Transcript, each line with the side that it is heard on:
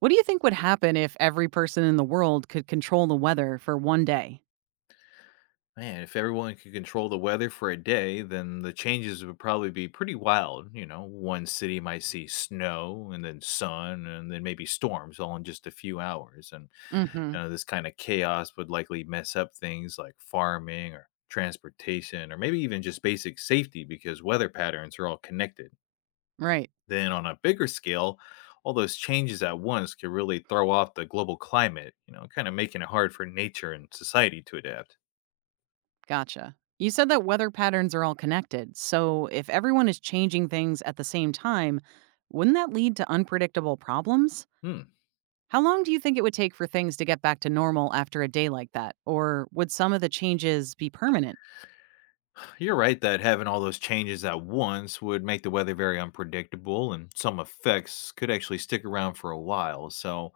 right: What do you think would happen if every person in the world could control the weather for one day?
left: Man, if everyone could control the weather for a day, then the changes would probably be pretty wild. You know, one city might see snow and then sun and then maybe storms all in just a few hours. And
right: Mhm.
left: you know, this kind of chaos would likely mess up things like farming or transportation or maybe even just basic safety because weather patterns are all connected.
right: Right.
left: Then on a bigger scale, all those changes at once could really throw off the global climate, you know, kind of making it hard for nature and society to adapt.
right: Gotcha. You said that weather patterns are all connected. So if everyone is changing things at the same time, wouldn't that lead to unpredictable problems?
left: Hmm.
right: How long do you think it would take for things to get back to normal after a day like that? Or would some of the changes be permanent?
left: You're right that having all those changes at once would make the weather very unpredictable, and some effects could actually stick around for a while. So,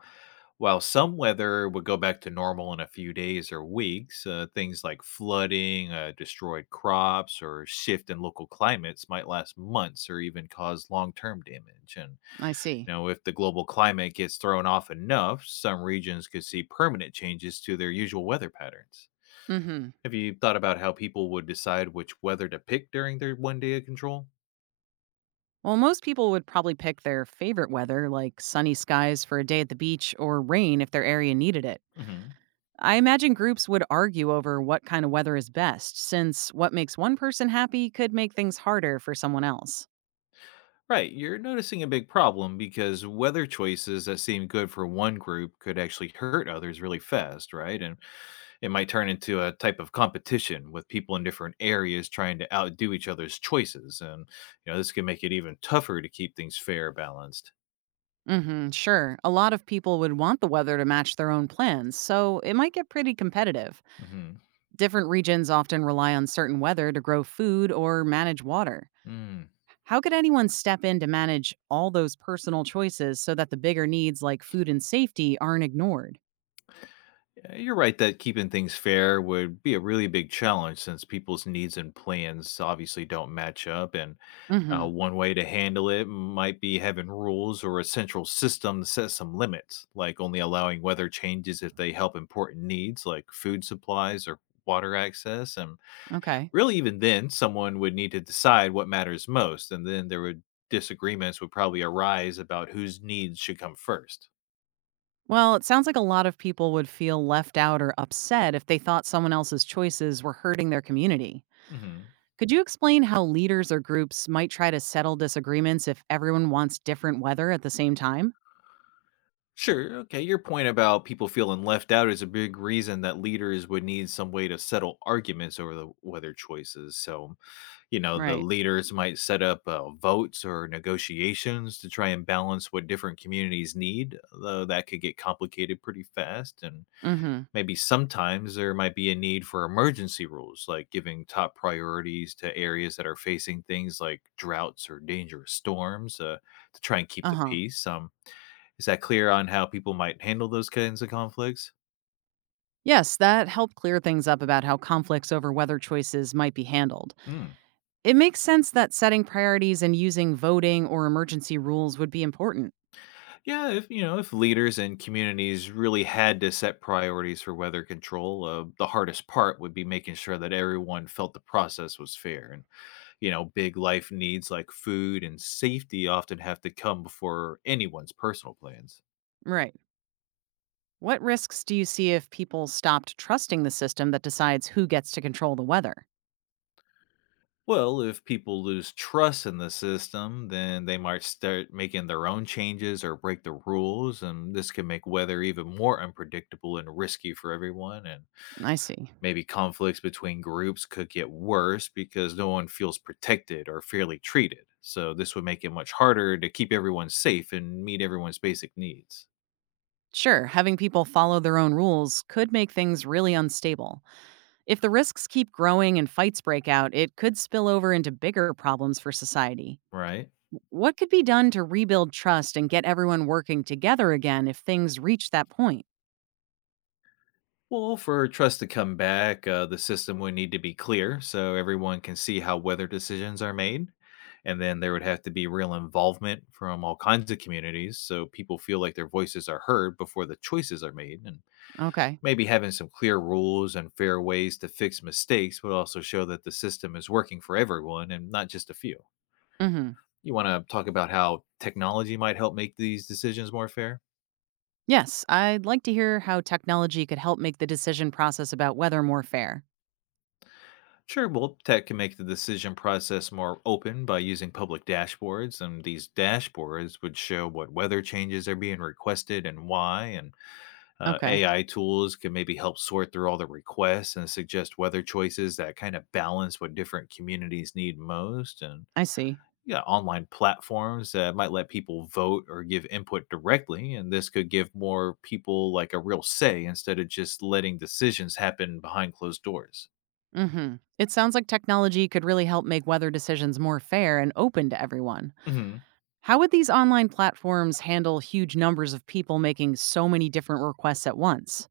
left: while some weather would go back to normal in a few days or weeks, things like flooding, destroyed crops, or shift in local climates might last months or even cause long term damage. And,
right: I see.
left: you know, if the global climate gets thrown off enough, some regions could see permanent changes to their usual weather patterns.
right: Mhm.
left: Have you thought about how people would decide which weather to pick during their one day of control?
right: Well, most people would probably pick their favorite weather, like sunny skies for a day at the beach or rain if their area needed it.
left: Hmm.
right: I imagine groups would argue over what kind of weather is best, since what makes one person happy could make things harder for someone else.
left: Right, you're noticing a big problem because weather choices that seem good for one group could actually hurt others really fast, right? And it might turn into a type of competition with people in different areas trying to outdo each other's choices. And, you know, this can make it even tougher to keep things fair, balanced.
right: Hmm, sure. A lot of people would want the weather to match their own plans, so it might get pretty competitive.
left: Hmm.
right: Different regions often rely on certain weather to grow food or manage water.
left: Mm.
right: How could anyone step in to manage all those personal choices so that the bigger needs like food and safety aren't ignored?
left: Yeah, you're right that keeping things fair would be a really big challenge since people's needs and plans obviously don't match up, and
right: Hmm,
left: One way to handle it might be having rules or a central system to set some limits, like only allowing weather changes if they help important needs like food supplies or water access. And
right: okay.
left: really, even then, someone would need to decide what matters most, and then there would disagreements would probably arise about whose needs should come 1st.
right: Well, it sounds like a lot of people would feel left out or upset if they thought someone else's choices were hurting their community. Could you explain how leaders or groups might try to settle disagreements if everyone wants different weather at the same time?
left: Sure. Okay. Your point about people feeling left out is a big reason that leaders would need some way to settle arguments over the weather choices. So, you know, the
right: Right.
left: leaders might set up votes or negotiations to try and balance what different communities need, though that could get complicated pretty fast. And
right: Mhm.
left: maybe sometimes there might be a need for emergency rules, like giving top priorities to areas that are facing things like droughts or dangerous storms to try and keep the
right: Uh-huh.
left: peace. Is that clear on how people might handle those kinds of conflicts?
right: Yes, that helped clear things up about how conflicts over weather choices might be handled.
left: Hmm.
right: It makes sense that setting priorities and using voting or emergency rules would be important.
left: Yeah, if you know, if leaders and communities really had to set priorities for weather control, the hardest part would be making sure that everyone felt the process was fair. And you know, big life needs like food and safety often have to come before anyone's personal plans.
right: Right. What risks do you see if people stopped trusting the system that decides who gets to control the weather?
left: Well, if people lose trust in the system, then they might start making their own changes or break the rules, and this can make weather even more unpredictable and risky for everyone. And
right: I see.
left: maybe conflicts between groups could get worse because no one feels protected or fairly treated. So, this would make it much harder to keep everyone safe and meet everyone's basic needs,
right: Sure, having people follow their own rules could make things really unstable. If the risks keep growing and fights break out, it could spill over into bigger problems for society.
left: right?
right: What could be done to rebuild trust and get everyone working together again if things reach that point?
left: Well, for trust to come back, the system would need to be clear so everyone can see how weather decisions are made. And then there would have to be real involvement from all kinds of communities so people feel like their voices are heard before the choices are made. And
right: Okay.
left: maybe having some clear rules and fair ways to fix mistakes would also show that the system is working for everyone and not just a few.
right: Hmm.
left: You want to talk about how technology might help make these decisions more fair?
right: Yes, I'd like to hear how technology could help make the decision process about weather more fair.
left: Sure, well, tech can make the decision process more open by using public dashboards, and these dashboards would show what weather changes are being requested and why. And
right: Okay,
left: AI tools can maybe help sort through all the requests and suggest weather choices that kind of balance what different communities need most. And
right: I see.
left: yeah, online platforms that might let people vote or give input directly, and this could give more people like a real say instead of just letting decisions happen behind closed doors.
right: Hmm. It sounds like technology could really help make weather decisions more fair and open to everyone.
left: Mhm.
right: How would these online platforms handle huge numbers of people making so many different requests at once?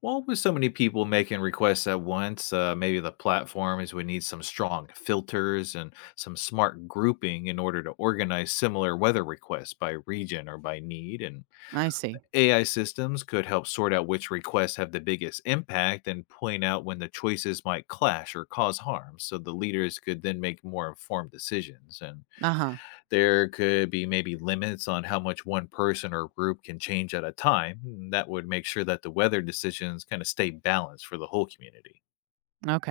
left: Well, with so many people making requests at once, maybe the platforms would need some strong filters and some smart grouping in order to organize similar weather requests by region or by need. And
right: I see.
left: AI systems could help sort out which requests have the biggest impact and point out when the choices might clash or cause harm so the leaders could then make more informed decisions. And
right: Uh
left: there could be maybe limits on how much one person or group can change at a time. And That would make sure that the weather decisions kind of stay balanced for the whole community.
right: huh.